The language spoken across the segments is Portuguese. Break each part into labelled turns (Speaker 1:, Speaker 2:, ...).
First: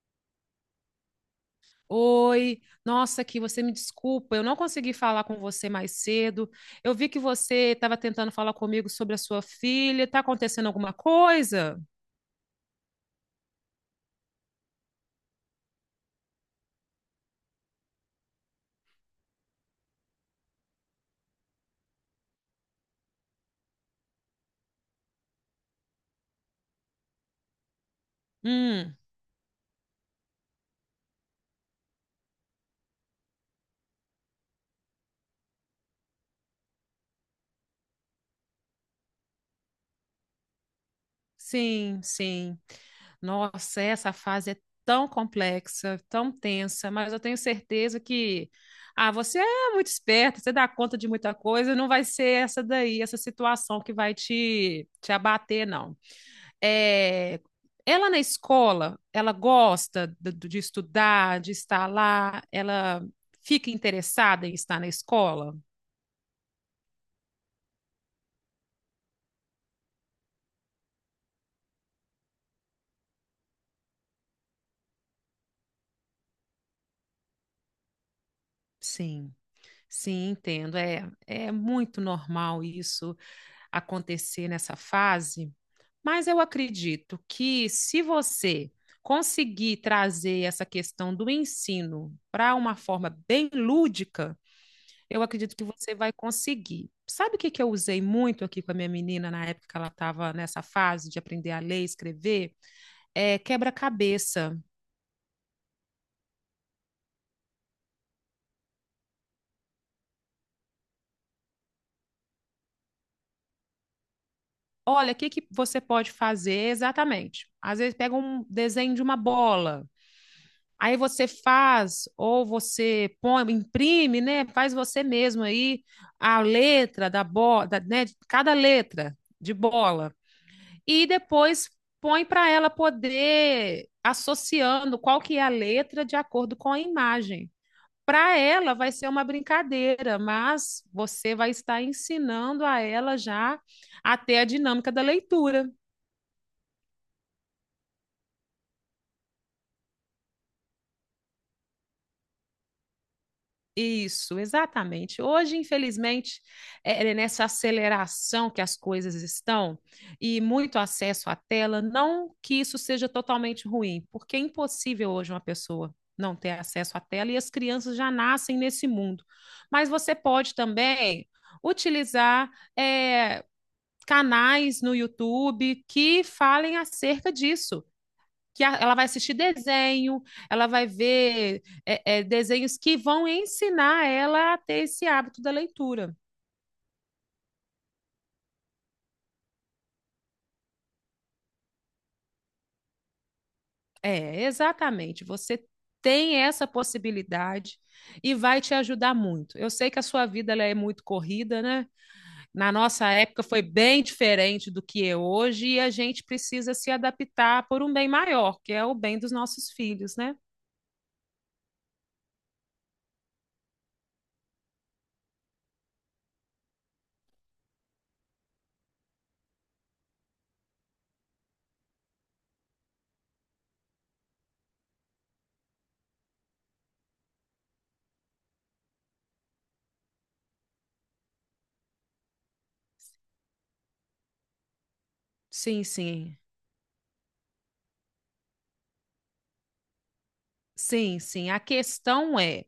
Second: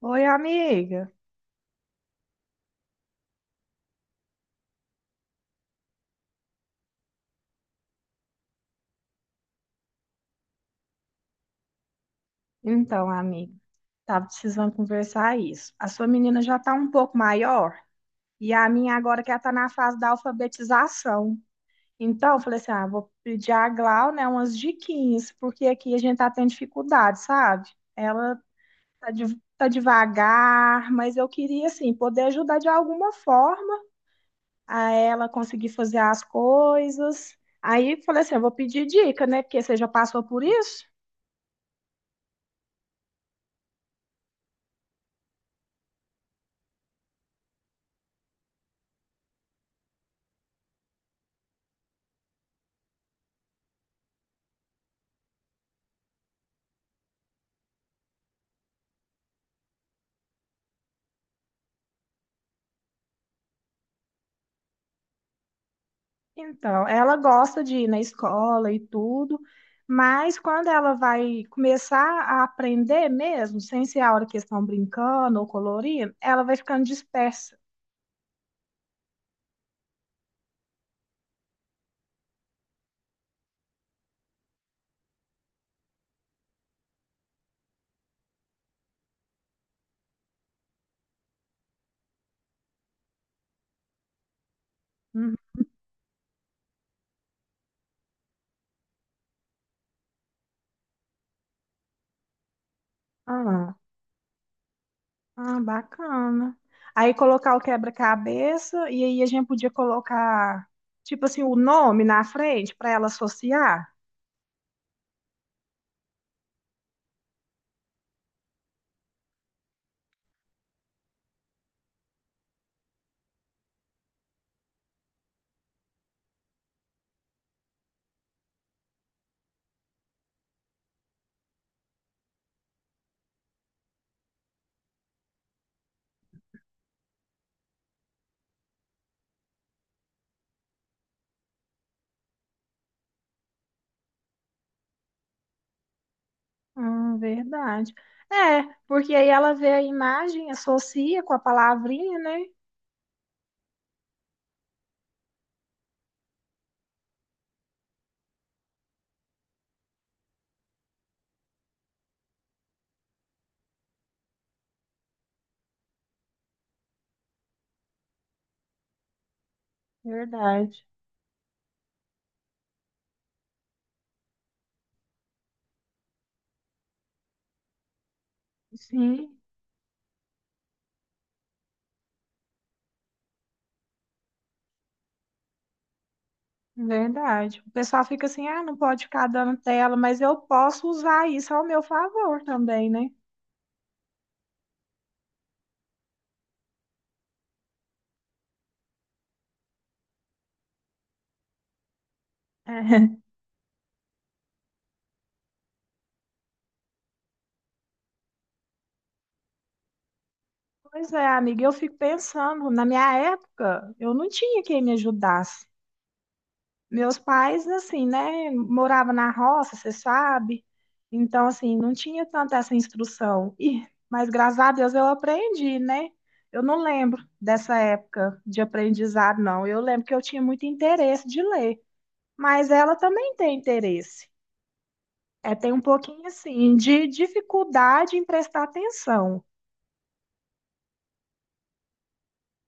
Speaker 1: Oi, amiga.
Speaker 2: Oi, nossa, aqui você me desculpa, eu não consegui falar com você mais cedo. Eu vi que você estava tentando falar comigo sobre a sua filha. Tá acontecendo alguma coisa?
Speaker 1: Então, amiga, tava precisando conversar isso. A sua menina já tá um pouco maior e a minha agora que ela tá na fase da alfabetização. Então, eu falei assim, ah, vou pedir a Glau, né, umas diquinhas, porque aqui a gente tá tendo dificuldade, sabe? Ela
Speaker 2: Hum,
Speaker 1: tá, tá devagar, mas eu queria, assim, poder ajudar de alguma forma a ela conseguir fazer as coisas. Aí, falei assim, eu vou pedir dica, né, porque você já passou por isso?
Speaker 2: sim, sim. Nossa, essa fase é tão complexa, tão tensa, mas eu tenho certeza que você é muito esperta, você dá conta de muita coisa, não vai ser essa daí, essa situação que vai te abater, não. é, Ela na escola, ela gosta de estudar, de estar lá, ela fica interessada em estar na escola?
Speaker 1: Então, ela gosta de ir na escola e tudo, mas quando ela vai começar a aprender mesmo, sem ser a hora que eles estão brincando ou colorindo, ela vai ficando dispersa.
Speaker 2: Sim. Sim, entendo. É, é muito normal isso acontecer nessa fase, mas eu acredito que se você conseguir trazer essa questão do ensino para uma forma bem lúdica, eu
Speaker 1: Uhum.
Speaker 2: acredito que você vai conseguir. Sabe o que que eu usei muito aqui com a minha menina na época que ela estava nessa fase de aprender a ler e escrever? É
Speaker 1: Ah,
Speaker 2: quebra-cabeça.
Speaker 1: ah, bacana. Aí colocar o quebra-cabeça e aí a gente podia colocar, tipo assim, o nome na frente para ela associar.
Speaker 2: Olha, o que que você pode fazer exatamente? Às vezes pega um desenho de uma bola, aí você faz, ou você põe, imprime, né? Faz você mesmo aí a letra da bola, né? Cada letra de bola. E depois põe para ela poder associando qual que é a letra de acordo com a imagem. Para ela vai ser uma brincadeira, mas você vai estar ensinando a ela já até a dinâmica da leitura.
Speaker 1: Verdade. É, porque aí ela vê a imagem, associa com a palavrinha, né?
Speaker 2: Isso, exatamente. Hoje, infelizmente, é nessa aceleração que as coisas estão e muito acesso à tela, não que isso seja totalmente ruim, porque é impossível hoje uma pessoa não ter acesso à tela e as crianças já nascem nesse mundo. Mas você pode
Speaker 1: Verdade.
Speaker 2: também utilizar é, canais no YouTube que falem acerca disso que ela vai assistir
Speaker 1: Sim,
Speaker 2: desenho, ela vai ver desenhos que vão ensinar ela a ter esse hábito da leitura.
Speaker 1: verdade. O pessoal fica assim, ah, não pode ficar dando tela, mas eu posso usar isso ao meu favor também, né?
Speaker 2: É, exatamente. Você tem essa possibilidade e vai te ajudar muito. Eu sei que a sua vida ela é muito corrida, né? Na nossa
Speaker 1: É.
Speaker 2: época foi bem diferente do que é hoje e a gente precisa se adaptar por um bem maior, que é o bem dos nossos filhos, né?
Speaker 1: Pois é, amiga, eu fico pensando, na minha época, eu não tinha quem me ajudasse. Meus pais, assim, né, moravam na roça, você sabe? Então, assim, não tinha tanta essa instrução. E, mas graças a Deus eu aprendi, né? Eu não lembro dessa época de aprendizado, não. Eu lembro que eu tinha muito interesse de ler. Mas ela também tem interesse. É, tem um
Speaker 2: Sim,
Speaker 1: pouquinho
Speaker 2: sim.
Speaker 1: assim de dificuldade em prestar atenção.
Speaker 2: Sim, sim. A questão é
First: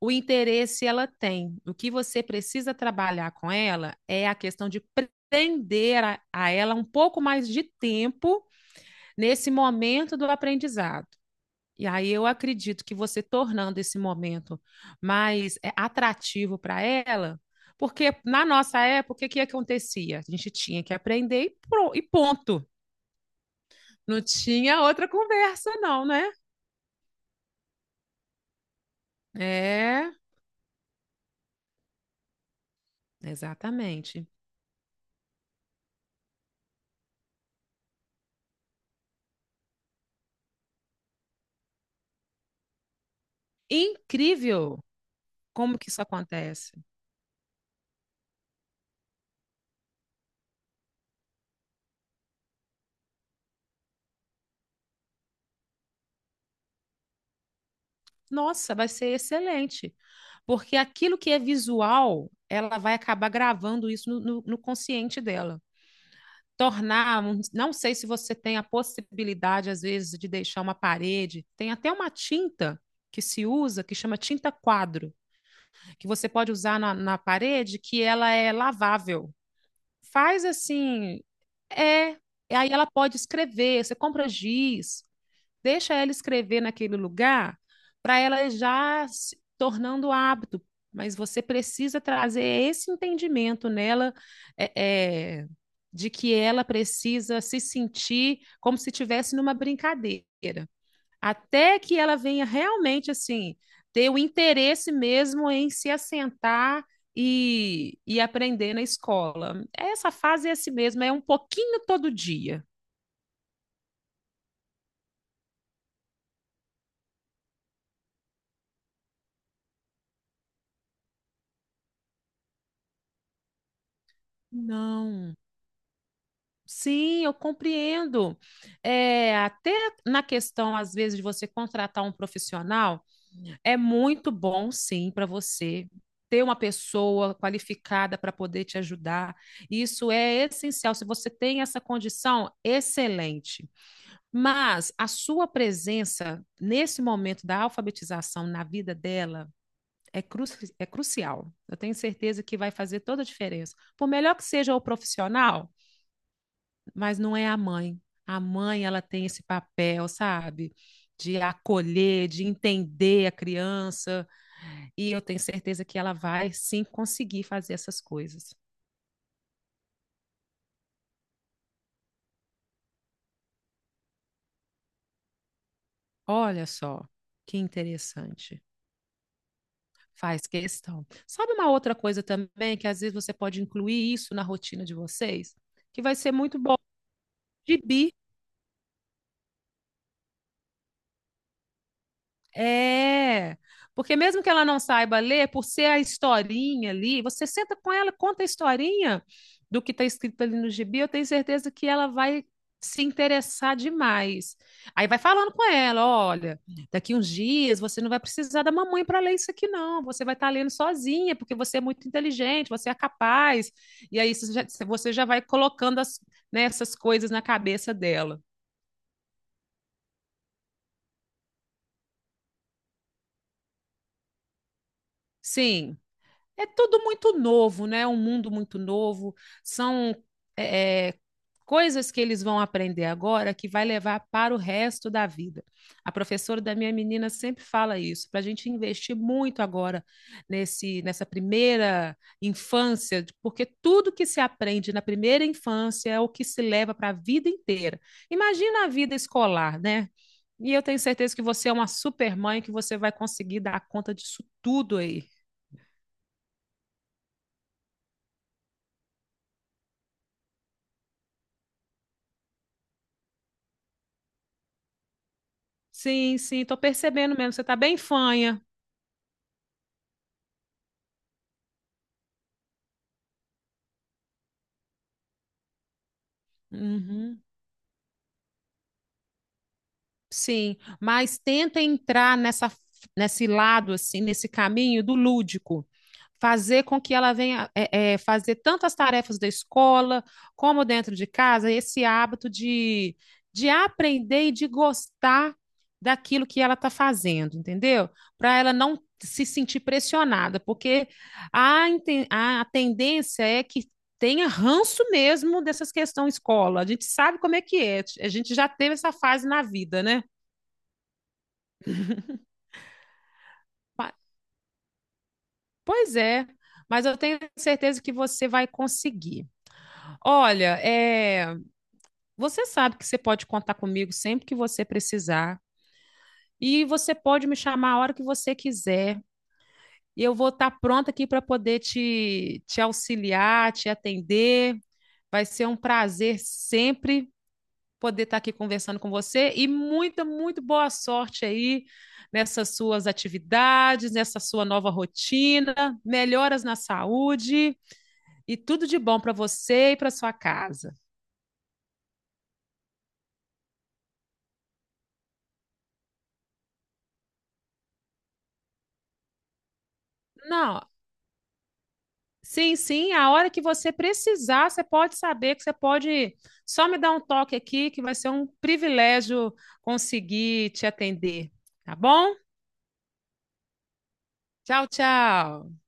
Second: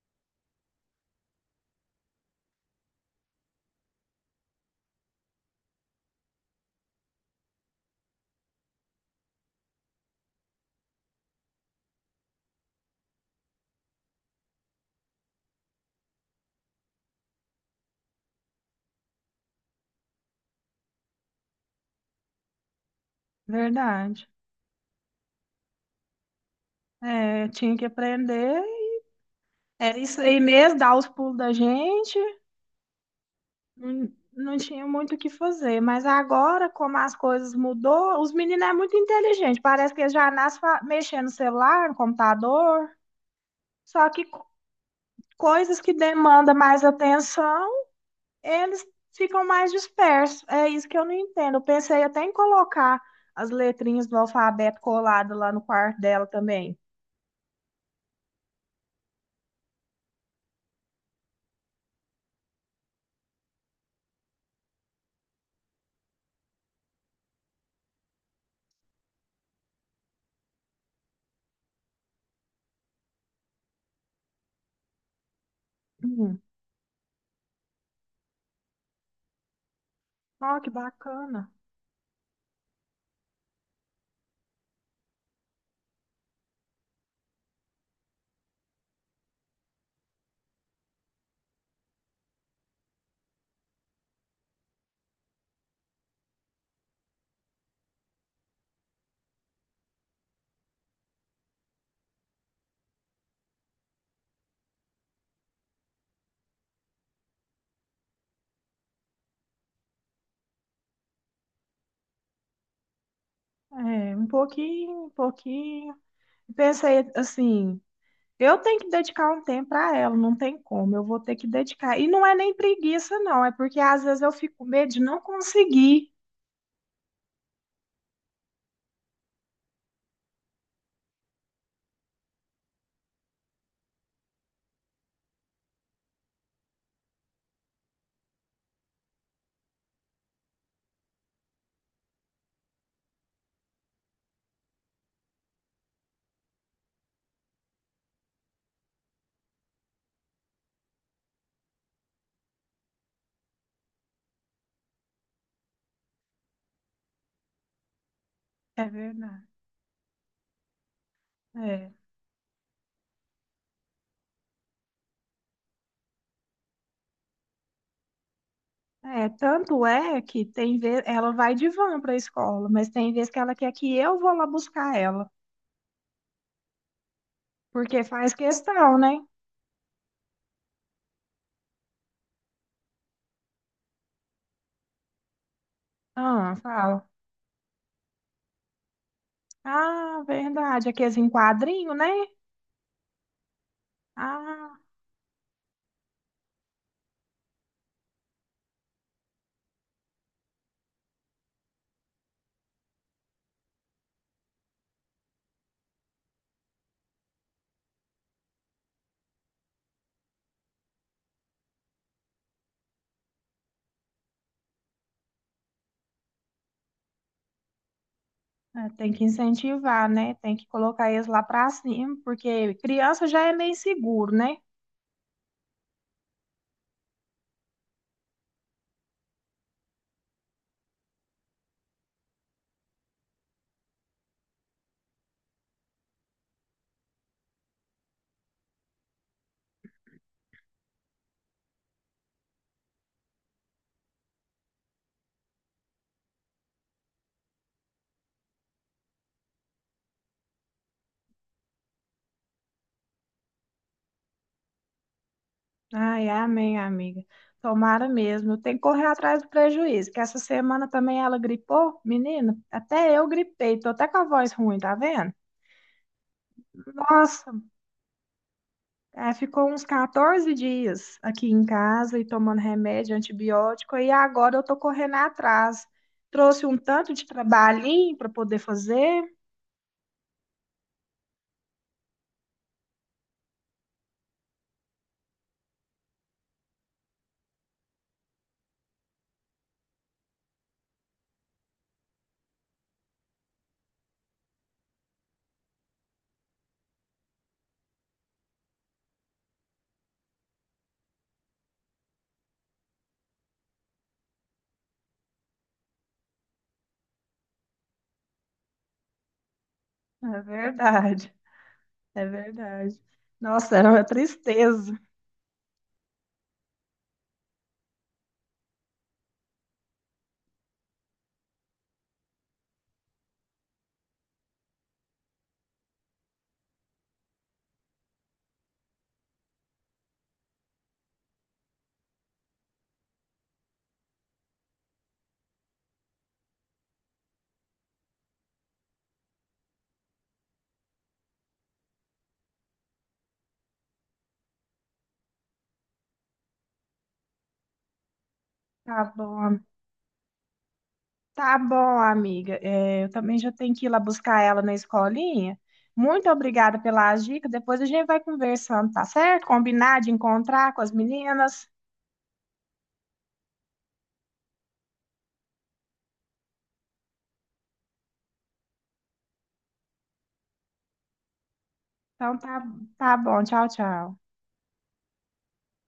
Speaker 2: o interesse ela tem. O que você precisa trabalhar com ela é a questão de prender a ela um pouco mais de tempo nesse momento do aprendizado. E aí eu acredito que você tornando esse momento mais atrativo para ela, porque na nossa época, o que acontecia? A gente tinha que aprender e ponto. Não
Speaker 1: Verdade.
Speaker 2: tinha outra conversa, não, né?
Speaker 1: É, tinha que aprender. Era
Speaker 2: É,
Speaker 1: isso aí mesmo, dar os pulos da gente. Não,
Speaker 2: exatamente.
Speaker 1: não tinha muito o que fazer. Mas agora, como as coisas mudou, os meninos é muito inteligente. Parece que eles já nascem mexendo no celular, no computador. Só que co-
Speaker 2: Incrível como
Speaker 1: coisas
Speaker 2: que
Speaker 1: que
Speaker 2: isso
Speaker 1: demandam
Speaker 2: acontece.
Speaker 1: mais atenção eles ficam mais dispersos. É isso que eu não entendo. Eu pensei até em colocar as letrinhas do alfabeto colado lá no quarto dela também.
Speaker 2: Nossa, vai ser excelente. Porque aquilo que é visual, ela vai acabar gravando isso no consciente dela. Não sei se você tem a possibilidade, às vezes, de deixar uma parede. Tem até uma tinta que se usa, que chama tinta quadro, que você
Speaker 1: Hum.
Speaker 2: pode usar na parede, que ela é lavável. Faz
Speaker 1: Ó, que
Speaker 2: assim,
Speaker 1: bacana.
Speaker 2: é. E aí ela pode escrever, você compra giz, deixa ela escrever naquele lugar para ela já se tornando hábito. Mas você precisa trazer esse entendimento nela, é, é, de que ela precisa se sentir como se estivesse numa brincadeira, até que ela venha realmente assim ter o interesse mesmo em se assentar e aprender na escola. Essa fase é assim mesmo, é um pouquinho todo dia.
Speaker 1: É, um pouquinho, um pouquinho. Pensei assim, eu tenho que dedicar um tempo para ela, não tem como, eu vou ter que dedicar. E não é nem preguiça, não, é porque às vezes eu fico com medo de não
Speaker 2: Não,
Speaker 1: conseguir.
Speaker 2: sim, eu compreendo. É, até na questão, às vezes, de você contratar um profissional, é muito bom, sim, para você ter uma pessoa qualificada para poder te ajudar. Isso é essencial. Se você tem essa condição, excelente. Mas a sua presença nesse momento da alfabetização na vida dela é, cru é crucial. Eu tenho certeza que vai fazer toda a diferença. Por melhor que seja o profissional, mas não é a mãe. A
Speaker 1: É
Speaker 2: mãe, ela tem esse
Speaker 1: verdade.
Speaker 2: papel, sabe? De
Speaker 1: É.
Speaker 2: acolher, de entender a criança. E eu tenho certeza que ela vai sim conseguir fazer essas coisas.
Speaker 1: É, tanto é que tem vez, ela vai de van para a escola, mas tem vez que ela quer que eu vou lá buscar ela,
Speaker 2: Olha só, que
Speaker 1: porque faz
Speaker 2: interessante.
Speaker 1: questão, né?
Speaker 2: Faz questão. Sabe uma outra coisa também que às vezes você pode incluir isso na rotina de vocês, que vai ser
Speaker 1: Ah,
Speaker 2: muito bom?
Speaker 1: fala.
Speaker 2: Gibi.
Speaker 1: Ah, verdade, aqueles em quadrinho, né?
Speaker 2: É, porque mesmo que ela
Speaker 1: Ah,
Speaker 2: não saiba ler, por ser a historinha ali, você senta com ela, conta a historinha do que está escrito ali no gibi, eu tenho certeza que ela vai se interessar demais. Aí vai falando com ela, olha, daqui uns dias você não vai precisar da mamãe para ler isso aqui não, você vai estar lendo sozinha, porque você é muito inteligente, você é capaz. E aí você já vai colocando as, né, essas coisas na cabeça dela.
Speaker 1: é, tem que incentivar, né? Tem que colocar eles lá para cima, porque criança já é meio seguro, né?
Speaker 2: Sim. É tudo muito novo, né? Um mundo muito novo. São é, é, coisas que eles vão aprender agora que vai levar para o resto da vida. A professora da minha menina sempre fala isso, para a gente investir muito agora nessa primeira infância, porque tudo que se aprende na primeira infância é o que se leva para a vida inteira. Imagina a vida escolar, né? E eu tenho certeza que você é uma super mãe, que você vai conseguir dar conta disso tudo aí.
Speaker 1: Ai, amém, amiga. Tomara mesmo. Tem que correr atrás do prejuízo, que essa semana também ela gripou, menina. Até eu gripei, tô até com a voz ruim, tá vendo?
Speaker 2: Sim, sim, tô percebendo
Speaker 1: Nossa,
Speaker 2: mesmo. Você tá bem fanha.
Speaker 1: ah, ficou uns 14 dias aqui em casa e tomando remédio, antibiótico, e agora eu tô correndo atrás. Trouxe um tanto de
Speaker 2: Uhum.
Speaker 1: trabalhinho para poder fazer.
Speaker 2: Sim, mas tenta entrar nesse lado, assim, nesse caminho do lúdico. Fazer com que ela venha fazer tantas tarefas da escola como dentro de casa, esse hábito de aprender e de gostar daquilo que ela está fazendo, entendeu? Para ela não se sentir pressionada, porque a, inten- a tendência é que tenha ranço mesmo dessas questões escola. A gente sabe como é que é, a gente já teve essa fase na vida, né?
Speaker 1: É verdade, é verdade. Nossa, é uma
Speaker 2: Ma-
Speaker 1: tristeza.
Speaker 2: Pois é, mas eu tenho certeza que você vai conseguir. Olha, é, você sabe que você pode contar comigo sempre que você precisar e você pode me chamar a hora que você quiser e eu vou estar pronta aqui para poder te auxiliar, te atender. Vai ser um prazer sempre poder estar aqui conversando com você e muito boa sorte aí nessas suas atividades, nessa sua nova rotina. Melhoras na saúde. E tudo de
Speaker 1: Tá
Speaker 2: bom para
Speaker 1: bom,
Speaker 2: você e para sua casa.
Speaker 1: tá bom, amiga. É, eu também já tenho que ir lá buscar ela na escolinha. Muito obrigada pela dica. Depois a gente vai conversando, tá certo? Combinar de encontrar com
Speaker 2: Não,
Speaker 1: as meninas.
Speaker 2: sim, sim, a hora que você precisar, você pode saber que você pode só me dar um toque aqui, que vai ser um privilégio conseguir te atender. Tá bom?
Speaker 1: Então tá, tá bom. Tchau, tchau.
Speaker 2: Tchau, tchau.